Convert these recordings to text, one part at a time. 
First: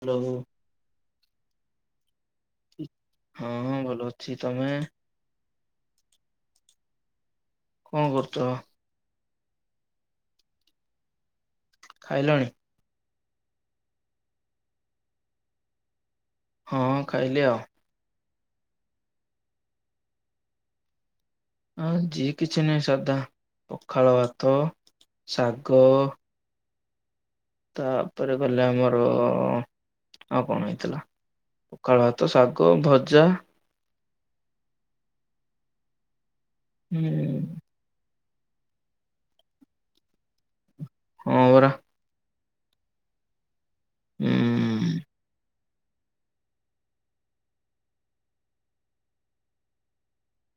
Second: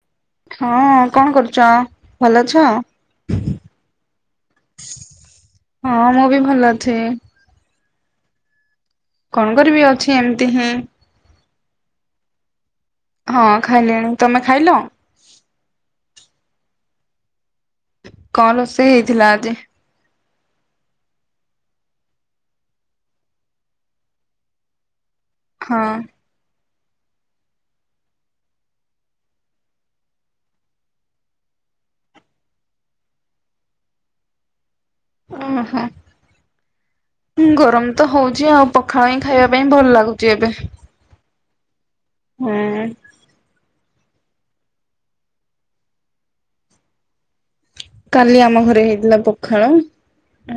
Hello ହଁ କଣ କରୁଛ? ଭଲ ଅଛ? ହଁ ଭଲ ଅଛି, ତମେ? ହଁ ମୁଁ ବି ଭଲ ଅଛି। କଣ କରୁଛ? କଣ କରିବି ଅଛି ଏମିତି ହିଁ। ଖାଇଲଣି? ହଁ ଖାଇଲେଣି। ତମେ ଖାଇଲ? ହଁ ଖାଇଲି ଆଉ। କଣ ରୋଷେଇ ହେଇଥିଲା ଆଜି? ହଁ ଯିଏ କିଛି ନାହିଁ, ସାଧା ପଖାଳ ଭାତ ହଁ ଶାଗ ତାପରେ ଗଲେ ଆମର ଆଉ କଣ ହେଇଥିଲା? ପଖାଳ ଭାତ, ଶାଗ, ଭଜା ଓ ହୋ ହୁଁ ଗରମ ତ ହଉ ଛି ଆଉ ପଖାଳ ହିଁ ଖାଇବା ପାଇଁ ଭଲ ଲାଗୁଛି ଏବେ। ମୋର। ହଁ। ଉଁ। କାଲି ଆମ ଘରେ ହେଇଥିଲା ପଖାଳ,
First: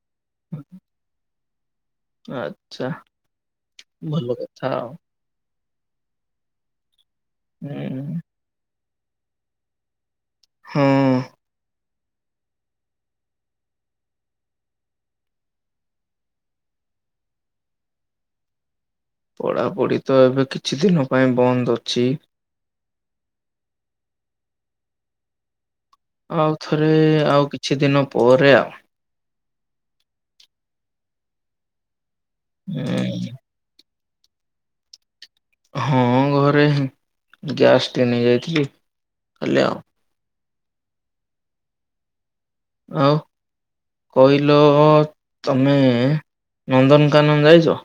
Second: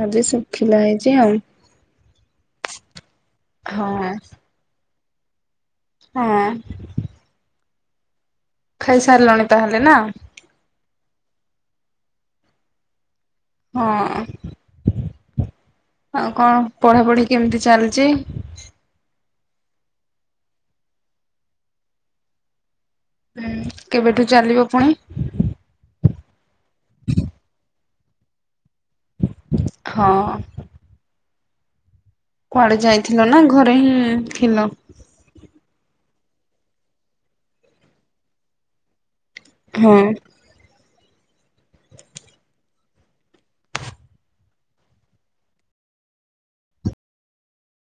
ଆଜି ଶୁଖିଲା ହେଇଛି ଆଉ। ଆଛା ହଁ ଭଲ କଥା ଆଉ। ହଁ। ଉଁ। ଖାଇସାରିଲଣି ତାହେଲେ ନା? ହଁ ହଁ। ଆଉ କଣ ପଢାପଢି କେମିତି ଚାଲିଛି? ପଢ଼ାପଢି ତ ଏବେ କିଛି ଦିନ ପାଇଁ ବନ୍ଦ ଅଛି। ହୁଁ କେବେଠୁ ଚାଲିବ ପୁଣି? ଆଉଥରେ ଆଉ କିଛି ଦିନ ପରେ ଆଉ। ହଁ। କୁଆଡେ ଯାଇଥିଲ ଉଁ ନା ଘରେ ହିଁ ଥିଲ। ହଁ ଘରେଁ ଗ୍ୟାସଟି ନେଇ ଯାଇଥିଲି। କାଲି ଆଉ ହଁ। ଆଉ କହିଲ ତମେ ନନ୍ଦନକାନନ ଯାଇଛ?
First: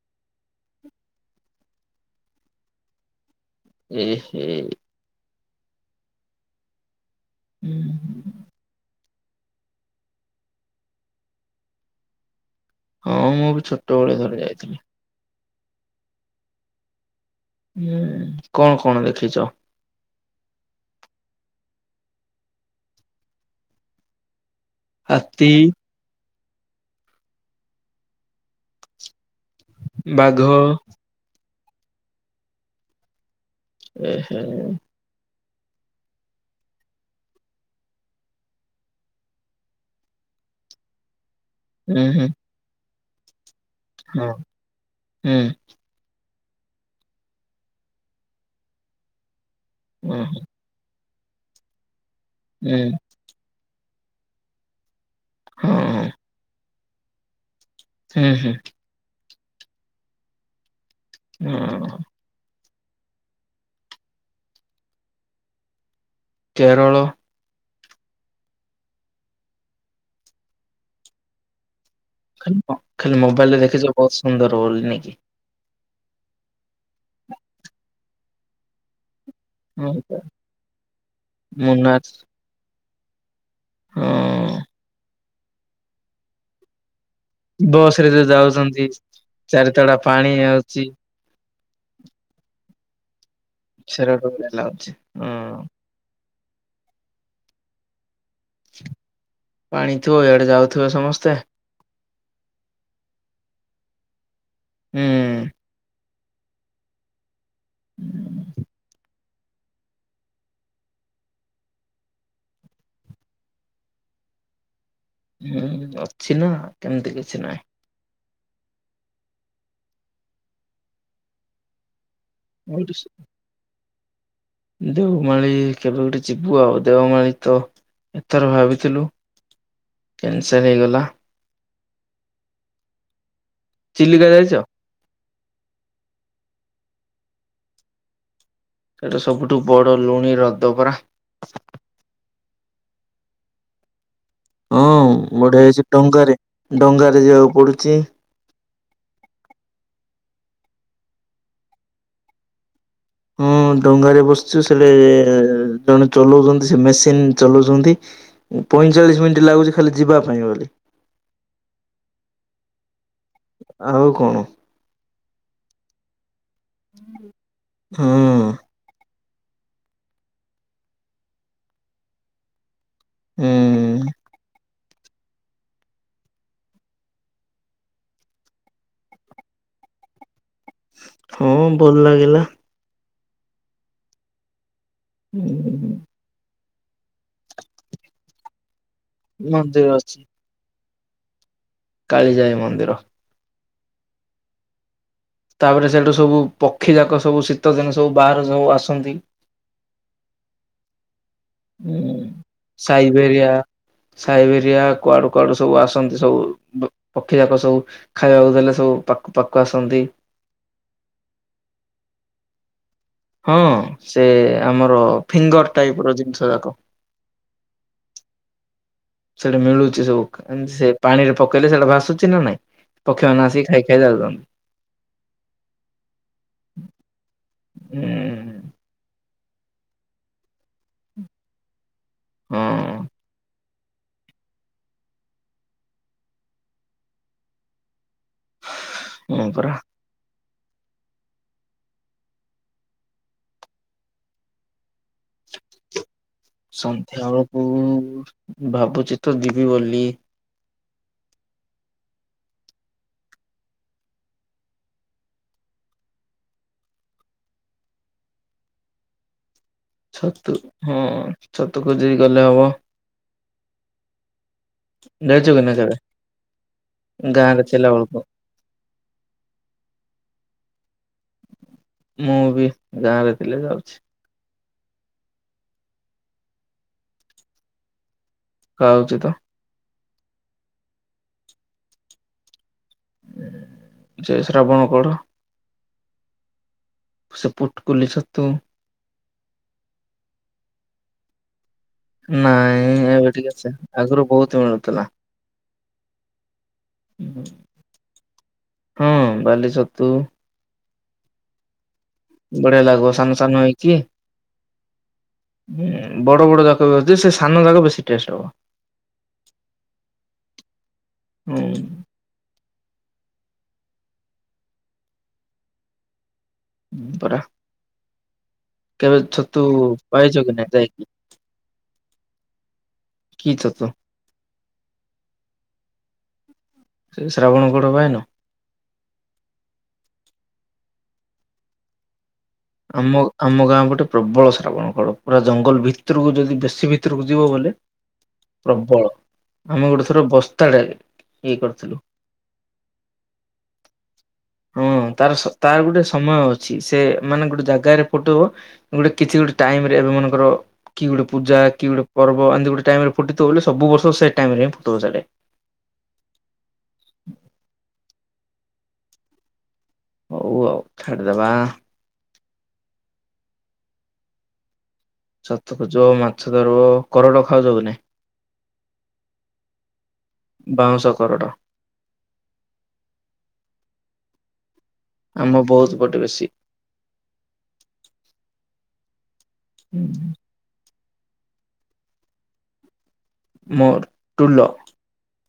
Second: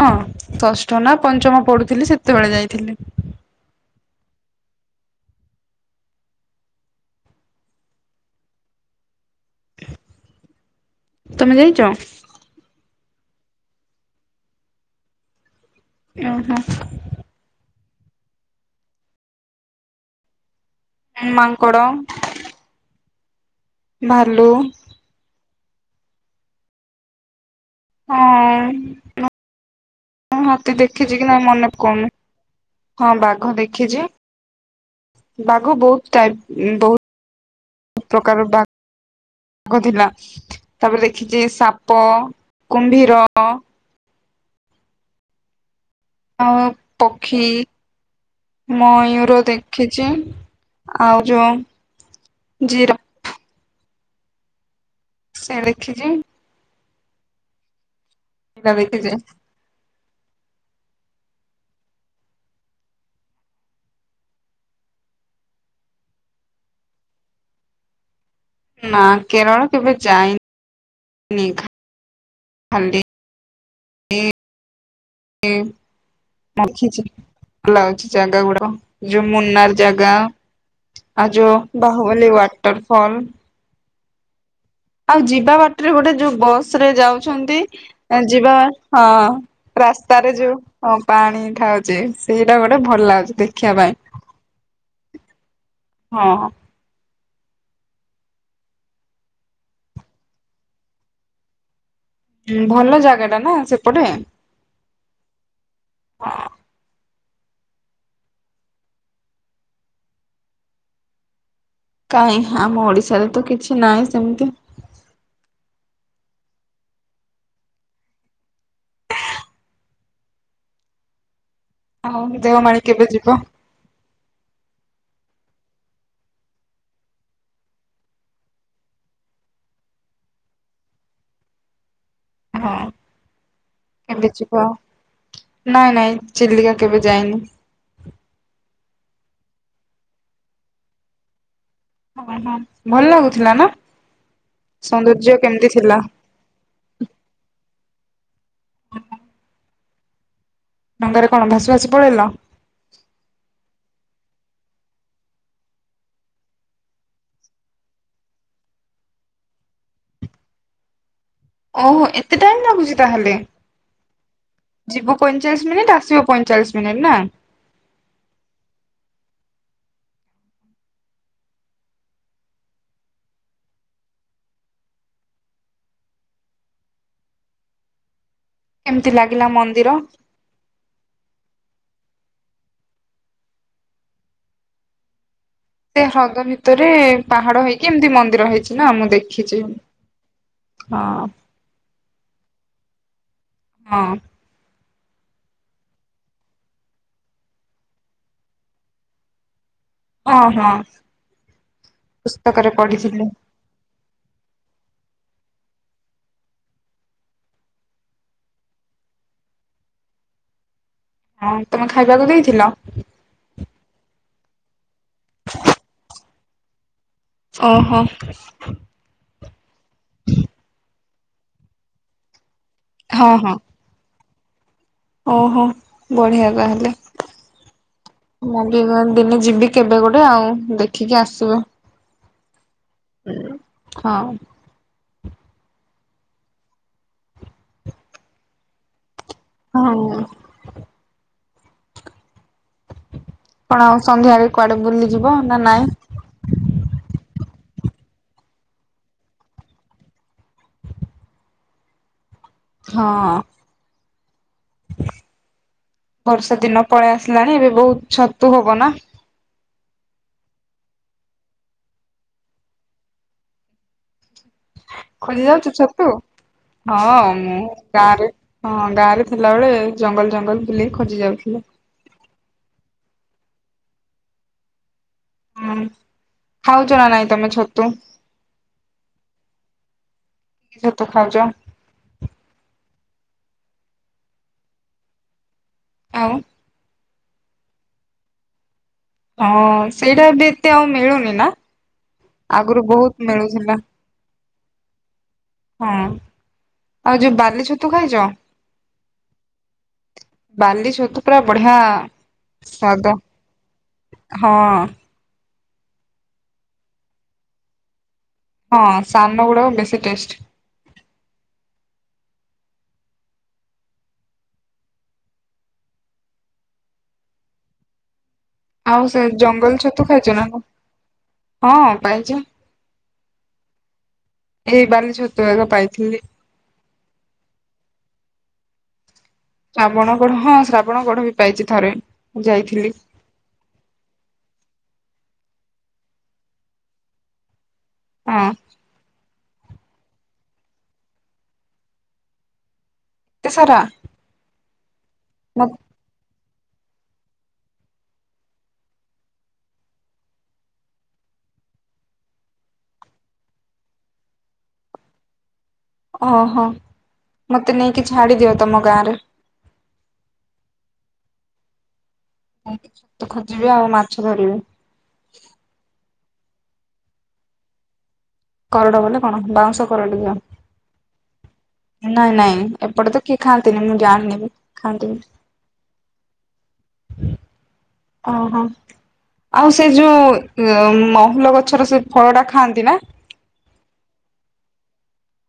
ହଁ ଷଷ୍ଠ ନା ପଞ୍ଚମ ପଢୁଥିଲି ସେତେବେଳେ ଯାଇଥିଲି। ଏ ହେ। ହୁଁ। ତମେ ଯାଇଛ? ହଁ ମୁଁ ବି ଛୋଟବେଳେ ଥରେ ଯାଇଥିଲି। ଓହୋ। ହୁଁ କଣ କଣ ଦେଖିଛ? ମାଙ୍କୋଡ଼ ଭାଲୁ ହାତୀ ହଁ। ବାଘ ହଁ ହାତୀ ଦେଖିଛି କି ନାଇ ମନେ କହୁନି ହଁ ବାଘ ଦେଖିଛି ଓ ହୋ। ବାଘ ବହୁତ ଟାଇପ ବହୁତ ବ ପ୍ରକାର ବାଘ ବାଘ ଥିଲା ତାପରେ ଦେଖିଛି ସାପ ଉଁ ହୁଁ କୁମ୍ଭୀର ହଁ ହୁଁ। ଆ ପକ୍ଷୀ ମୟୂୁର ଦେଖିଛି। ଉଁ ହୁଁ ଆଉ ଯୋଉ ଜିର ସେ ହଁ ଦେଖିଛି। ହୁଁ ହୁଁ [unintelligible] ହୁଁ। କେରଳ ନା କେରଳ କେବେ ଯାଇନିି? ଖାଁ ଖାଲି ମୋବାଇଲ ରେ ଦେଖିଛ ବହୁତ ସୁନ୍ଦର ବୋଲି ନି କି। ଖିଛି ଭ ଲାଗଛି ଜାଗା ଗୁଡା। ଯୋଉ ମୁନାର ଜାଗା ହଁ ଆଉ ଯୋଉ ମୁନାର ବାହୁବଲି ୱାଟରଫଲ ହଁ ଆଉ ଯିବା ବାଟରେ ଗୋଟେ ଯୋଉ ବସ ରେ ଯାଉ ବସ ରେ ଯୋଉ ଯିବା ଯାଉଛନ୍ତି ହଁ ଚାରିତଡା ରାସ୍ତାରେ ପାଣି ଆଉଛି ଯୋଉ ପାଣି ଖାଉଛି ସେଇଟା ଗୋଟେ ଭଲ ଲାଗୁଛି ଦେଖିବା ପାଇଁ ସେରାଟୋ ଲାଗୁଛି ହଁ ହଁ। ପାଣିଥିବ ଏଇଆଡେ ଯାଉଥିବେ ସମସ୍ତେ ହ ଭଲ ଜାଗା ଟା ନା ସେପଟେ। ହୁଁ। ହଁ। ହୁଁ। କାହିଁ ଆମ ଓଡିଶାରେ ତ କିଛି ନାହିଁ ସେମିତି। ହୁଁ ଅଛି ନା କେମିତି କିଛି ନାହିଁ। ଆଉ ଦେଓମାଣୀ କେବେ ଯିବ? ଦେଓମାଳି କେବେ ଗୋଟେ ଯିବୁ ଆଉ ଦେଓମାଳି ତ ଏଥର ଭାବିଥିଲୁ କ୍ୟାନସଲ ହେଇଗଲା। ହଁ। କେବେ ଚିଲିକା ଯିବ ଯାଇଛ? ନାଇଁ ନାଇଁ ଚିଲିକା କେବେ ଯାଇନି। ସେଇଟା ସବୁଠୁ ବଡ ଲୁଣି ରଦ ପରା। ଭଲ ଲାଗୁଥିଲା ନା? ହଁ ସୌନ୍ଦର୍ଯ୍ୟ ବଢିଆ କେମିତି ହେଇଛି ଥିଲା? ଟଙ୍ଗାରେ ଡଙ୍ଗାରେ ଯିବାକୁ ପଡୁଛି। [inaudible] ଡଙ୍ଗାରେ କଣ ଭାସ ଭାସି ପଳେଇଲ। ଡଙ୍ଗରେ ବସିଛୁ ସେ ଜଣେ ଚଲଉଛନ୍ତି ସେ ମେସିନ ଚଲଉଛନ୍ତି। ପଇଁଚାଳିଶ ମିନିଟ୍ ଲାଗୁଛି ଖାଲି ଯିବା ପାଇଁ ବୋଲି। ଓହୋ ଏତେ ଟାଇମ ଲାଗୁଛି ତାହେଲେ। ଆଉ କଣ ଯିବ ପଇଁଚାଳିଶ ମିନିଟ ଆସିବ ପଇଁଚାଳିଶ ମିନିଟ୍ ନା? ହଁ ହୁଁ। କେମିତି ଲାଗିଲା ମନ୍ଦିର? ହଁ ଭଲ ଲାଗିଲା। ହୁଁ ହୁ ହୁଁ। ସେ ହ୍ରଦ ଭିତରେ ପାହାଡ ହେଇକି ଏମିତି ମନ୍ଦିର ହେଇଛି ନା ମୁଁ ଦେଖିଛି। ମନ୍ଦିର ଅଛି। ହଁ। କାଳି ଯାଇ ମନ୍ଦିର। ହଁ। ତାପରେ ସେଇଠୁ ସବୁ ପକ୍ଷୀ ଯାକ ସବୁ ଶୀତଦିନ ସବୁ ବାହାରେ ସବୁ ଆସନ୍ତି। ଅ ହଁ। ହଁ ପୁସ୍ତକରେ ପଢିଥିଲି। ସାଇବେରିଆ ସାଇବେରିଆ କୁଆଡୁ କୁଆଡୁ ସବୁ ଆସନ୍ତି ସବୁ ପକ୍ଷୀ ଯାକ ସବୁ ଖାଇବାକୁ ଦେଲେ ସବୁ ପାଖ ପାଖ ଆସନ୍ତି। ହଁ ତମେ ଖାଇବାକୁ ଦେଇଥିଲ। ହଁ ସେ ଆମର ଫିଙ୍ଗର ଟାଇପ ର ଜିନ ଓହୋ। ସେଟା ମିଳୁଛି ସବୁ ଏମିତି ସେ ପାଣି ରେ ପକେଇଲେ ସେଇଟା ଭାସୁଛି ନା ନାଇଁ। ହଁ ପକ୍ଷୀମାନେ ହଁ ଆସିକି ଖାଇ ଖାଇ ଯାଉଛନ୍ତି। ଓହୋ ବଢିଆ କହିଲେ। ଉଁ ଯିବି କେବେ ଗୋ ହଁ। ହଁ। ହଁ ପରା। ହଁ। କଣ ଆଉ ସନ୍ଧ୍ୟାରେ କୁଆଡେ ବୁଲିଯିବ ନା ନାଇଁ? ସନ୍ଧ୍ୟାବେେଳକୁ ଭାବୁଛି ତ ଯିବି ବୋଲି। ହଁ। [inaudible] ବର୍ଷା ଦିନ ପଳେଇ ଆସିଲାଣି ଏବେ ବୋହୁତ ଛତୁ ହବ ନା। ଛତୁ ହଁ ଛତୁ ଖୋଜି ଗଲେ ହବ। ଖୋଜି ଯାଇଛୁ କି ଯାଉଛୁ ନା କେବେ ଛତୁ। ହଁ ଗାଁ ମୁଁ ରେ ଥିଲା ବେଳକୁ ଗାଁରେ ହଁ ଗାଁ ରେ ଥିଲାବେଳେ ଜଙ୍ଗଲ ଜଙ୍ଗଲ ଥିଲି ଖୋଜି ଯାଉଥିଲି। ମୁଁ ବି ଗାଁରେ ଥିଲେ ଯାଉଛି। ହଁ ଖାଉଚ ନା ନାଇଁ ତମେ ଛତୁ? ଖାଉଚି ତ। କି ଛତୁ ଖାଉଚ? ଯେ ଶ୍ରାବଣ କଢ଼। ଆଉ ସେ ପୁଟ୍ କୁଲି ଛତୁ। ହଁ ସେଇଟା ବି ଏତେ ଆଉ ମିଳୁନି ନା। ଆଗରୁ ନାଇଁ ବହୁତ ଏବେ ଟିକେ ଅଛି ମିଳୁଥିଲା ଆଗୁରୁ ବୋହୁତ ମିଳୁଥିଲା। ହଁ। ଆଉ ଯୋଉ ବାଲି ଛତୁ ଖାଇଚ? ହଁ ବାଲି ଛତୁ ବାଲି ଛ ତୁ ପୁରା ବଢିଆ-ଆ ବଢିଆ ଲାଗିବ ସାନ ସାନ ହେଇକି ହଁ ହୁଁ ବଡ଼ ବଡ଼ ଯାକ ବି ଅଛି ସେ ସାନ ଯାକ ବେଶୀ ଟେଷ୍ଟ ହବ। ହଁ ସାନ ଗୁଡାକ ବେଶୀ ଟେଷ୍ଟ। ହୁଁ। ହଁ ପରା। ଆଉ କେବେ ସେ ଜଙ୍ଗଲ ଛତୁ ପାଇଛ ଖାଇଚ ନା? କି ନାଇଁ ଯାଇକି ହଁ ପାଇଚି। କି ଛତୁ? ଏଇ ବାଲି ଛତୁ ଏକା ପାଇଥିଲି। ସେ ଶ୍ରାବଣ କଢ଼ ପାଇନ? ଶ୍ରାବଣ କଢ଼ ହଁ ଶ୍ରାବଣ କଢ଼ ବି ପାଇଚି ଥରେ। ଯାଇଥିଲି ଆମ ଆମ ଗାଁ ପଟେ ପ୍ରବଳ ଶ୍ରାବଣ କଢ଼ ପୁରା ଜଙ୍ଗଲ ଭିତୁରୁକୁ ଯଦି ବେଶୀ ଭିତୁରୁକୁ ଯିବ ବୋଲେ ହଁ ପ୍ରବଳ। ଆମେ ଗୋଟେ ଥର ବସ୍ତା ଟାଏ ଇଏ କରିଥିଲୁ। ଏତେ ସାରା। ହଁ ତାର ସ ମ ତାର ଗୋଟେ ସମୟ ଅଛି ସେ ମାନେ ଗୋଟେ ଜାଗରେ ଫୁଟିବ ନହେଲେ କିଛି ଗୋଟେ ଟାଇମରେ ଏବେ ମନେକର କି ଗୋଟେ ପୂଜା କି ଗୋଟେ ପ ର୍ବ ଏମିତି ଗୋଟେ ଟାଇମରେ ଫୁଟିଥିବ ବୋଲେ ସବୁ ବର୍ଷ ସେ ଟାଇମରେ ହିଁ ଫୁଟିବ ସେଇଠେ। ଓହୋ ମତେ ନେଇକି ଛାଡି ଦିଅ ତମ ଗାଁରେ। ହଉ ଆଉ ଛାଡ଼ିଦବା। ସେଇଠି ଛତୁ ଖୋଜିବି ଆଉ ମାଛ ଧରିବି। ଛତୁ ଖୋଜିବ ମାଛ ଧରିବ, କରଡ ଖାଉଛ କି ନାଇ? କରଡ ବୋଲେ କଣ ବାଉଁଶ କରଡ ବାଉଁଶ କରଡ ଯୋଉ। ନାଇଁ ନାଇଁ ଏପଟେ ତ କିଏ ଖାଆନ୍ତିନି ମୁଁ ଜାଣିନି। ବି ଆମ ବୌଦ ପଟେ ବେଶୀ। ଓ ହୋ ଆଉ ସେ ଯୋଉ ଉଁ ମହୁଲ ଗଛର ସେ ଫଳଟା ଖାଆନ୍ତି ନା? ମୋର ଟୁଲ।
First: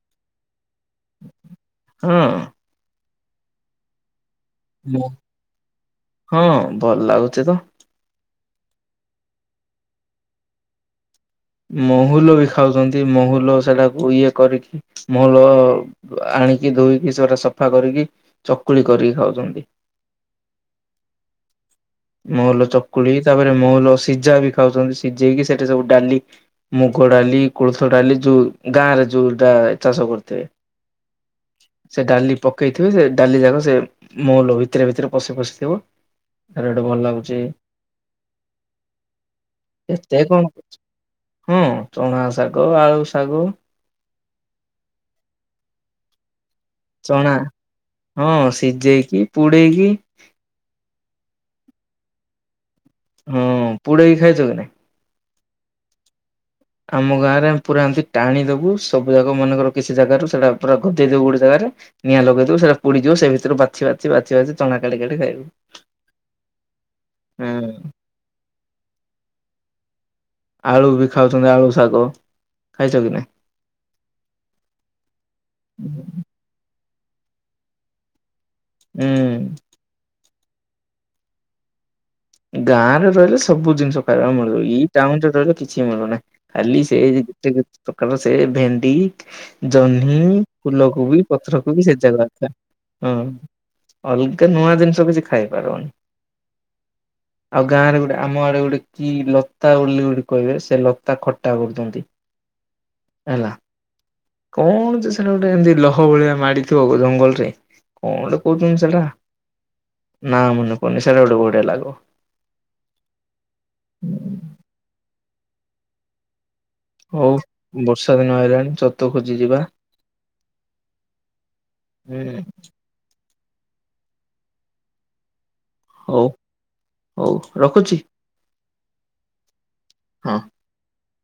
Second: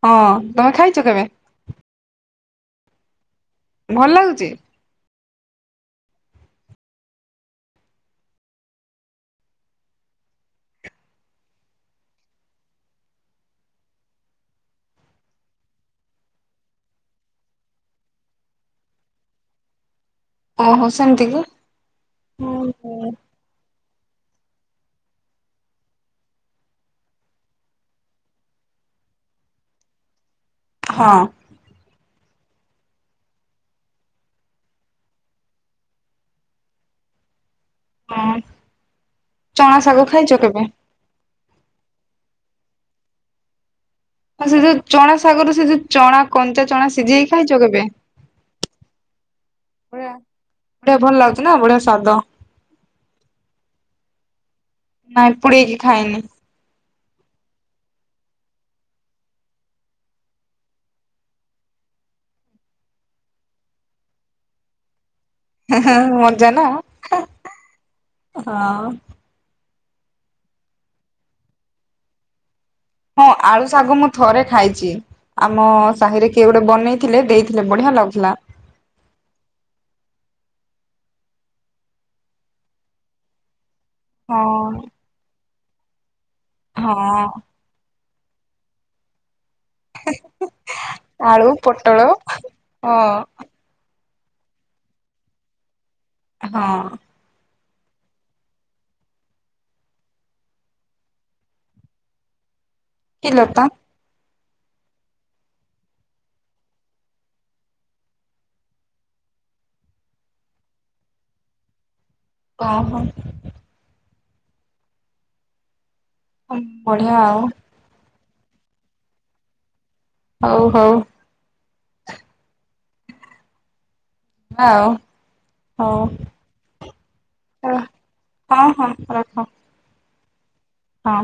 ହଁ ତମେ ଖାଇଚ କେବେ? ହଁ। ଭଲ ଲାଗୁଚି? ହୁଁ ହଁ ଭଲ ଲାଗୁଚି ତ। ମହୁଲ ବି ଖାଉଚନ୍ତି ମହୁଲ ସେଟାକୁ ଇଏ କରିକି ମହୁଲ-ଅ ଆ ଆଣିକି ଧୋଇକି ସେଉରା ସଫା କରିକି ଚକୁଳି କରିକି ଖାଉଚନ୍ତି। ଓହୋ ସେମିତି କି। ମହୁଲ ହୁଁ ଚକୁଳି ତାପରେ ମହୁଲ ସିଝା ବି ଖାଉଛନ୍ତି ସିଝେଇକି ସେଠି ସବୁ ଡାଲି, ମୁଗ ଡାଲି, କୋଳଥ ଡାଲି, ଯୋଉ ଗାଁରେ ଯଉ ଟା ଚାଷ କରୁଥିବେ ହଁ ସେ ଡାଲି ପକେଇଥିବ ସେ ଡାଲି ଯାକ ସେ ମହୁଲ ଭିତରେ ଭିତରେ ପଶି ପଶିଥିବ। ରେଡ ଭଲ ଲାଗୁଛି। ହଁ ଚଣା ଶାଗ ଏତେ ଖାଇଛ କଣ? କେବେ? ହୁଁ ଚଣା ଶା ଗ ଆଉ ଶାଗ। ଆଉ ସେ ଯୋଉ ଚଣାସାଗରରେ ସେ ଯୋଉ ଚଣା କଞ୍ଚା ଚଣା ସିଝେଇ ଖାଇଛ କେବେ? ହଁ ସିଝେଇକି ପୁଡେଇକି ସେଟା ଭଲ ଲାଗୁଛି ନା ବଢିଆ ସ୍ଵାଦ। ହଁ ପୁଡେଇକି ଖାଇଛ କି ନାଇଁ? ନାଇଁ ପୁଡେଇ କିି ଖାଇନି। ଆମ ଗାଁରେ ଆମେ ପୁରା ଏମିତି ଟାଣି ଦବୁ ସବୁ ଜାକ ମନେକର କିଛି ଜାଗାରୁ ସେଇଟା ପୁରା ଗଦେଇ ଦବୁ ଗୋଟେ ଜାଗା ରେ ନିଆଁ ଲଗେଇ ଦବୁ ସେଇଟା ପୋଡିଯିବ, ସେ ଭିତରୁ ବାଛି ବାଛି ବାଛି ବାଛି ଚଣା କାଢ଼ି କାଢ଼ି ଖାଇବୁ। ହେ-ହେଁ ମଜା ନା ହୁଁ ହଁ। ଆଳୁ ବି ଖାଉଛନ୍ତି, ଆଳୁ ଶାଗ। ଖାଇଛ କି ନାଇଁ? ହଁ ଆଳୁ ଶାଗ ମୁଁ ଥରେ ଖାଇଛି। ଆମ ସାହିରେ କିଏ ଗୋଟେ ବନେଇ ଥିଲେ ଦେଇଥିଲେ ବଢିଆ ଲାଗୁଥିଲା। ହୁଁ। ଗାଁରେ ରହିଲେ ସବୁ ଜିନିଷ ପାଇବାକୁ ମିଳିବ, ହଁ ଏଇ ଟାଉନ ରେ ରହିଲେ କିଛି ମିଳୁନାହିଁ। ଖାଲି ସେ ହଁ ଯେତେତେ ପ୍ରକାରର ସେ ଭେଣ୍ଡି ଜହ୍ନି ଫୁଲକୁ ବି, ଆଳୁ ପତ୍ରକୁ ବି ସେ ପୋଟଳ ଯାହା ଦରକାର। ହଁ। ଅଲଗା ନୂଆ ଜିନିଷ କିଛି ଖାଇପାରିବନି। ହଁ। ଆଉ ଗାଁରେ ଗୋଟେ ଆମ ଆଡେ ଗୋଟେ କି ଲତା ବୋଲି ଗୋଟେ କହିବେ, ସେ ଲତା ଖଟା କରୁଛନ୍ତି। କି ହେଲା ଲତା? କଣ ଯେ ସେଟା ଗୋଟେ ଏମତି ଲହ ଭଳିଆ ମାଡିଥିବ ଜଙ୍ଗଲରେ କଣ ଗୋଟେ କହୁଛନ୍ତି ସେଟା? ନାଁ ମନେ ପଡ଼ୁନି ସେଟା ଗୋଟେ ବଢଆ ଲାଗିବ। ଅମ୍ ହୋ। ବଢିଆ ଆଉ। ଏବେ ନୂଆ ଆଇଲାଣି ଛତୁ ଖୋଜି ଯିବା। ହଉ ହଉ। ହୁଁ। ହଁ। ହଉ ହଉ ରଖୁଛି ହଁ ହଁ ହଁ ହଁ। ହଁ। ହଁ।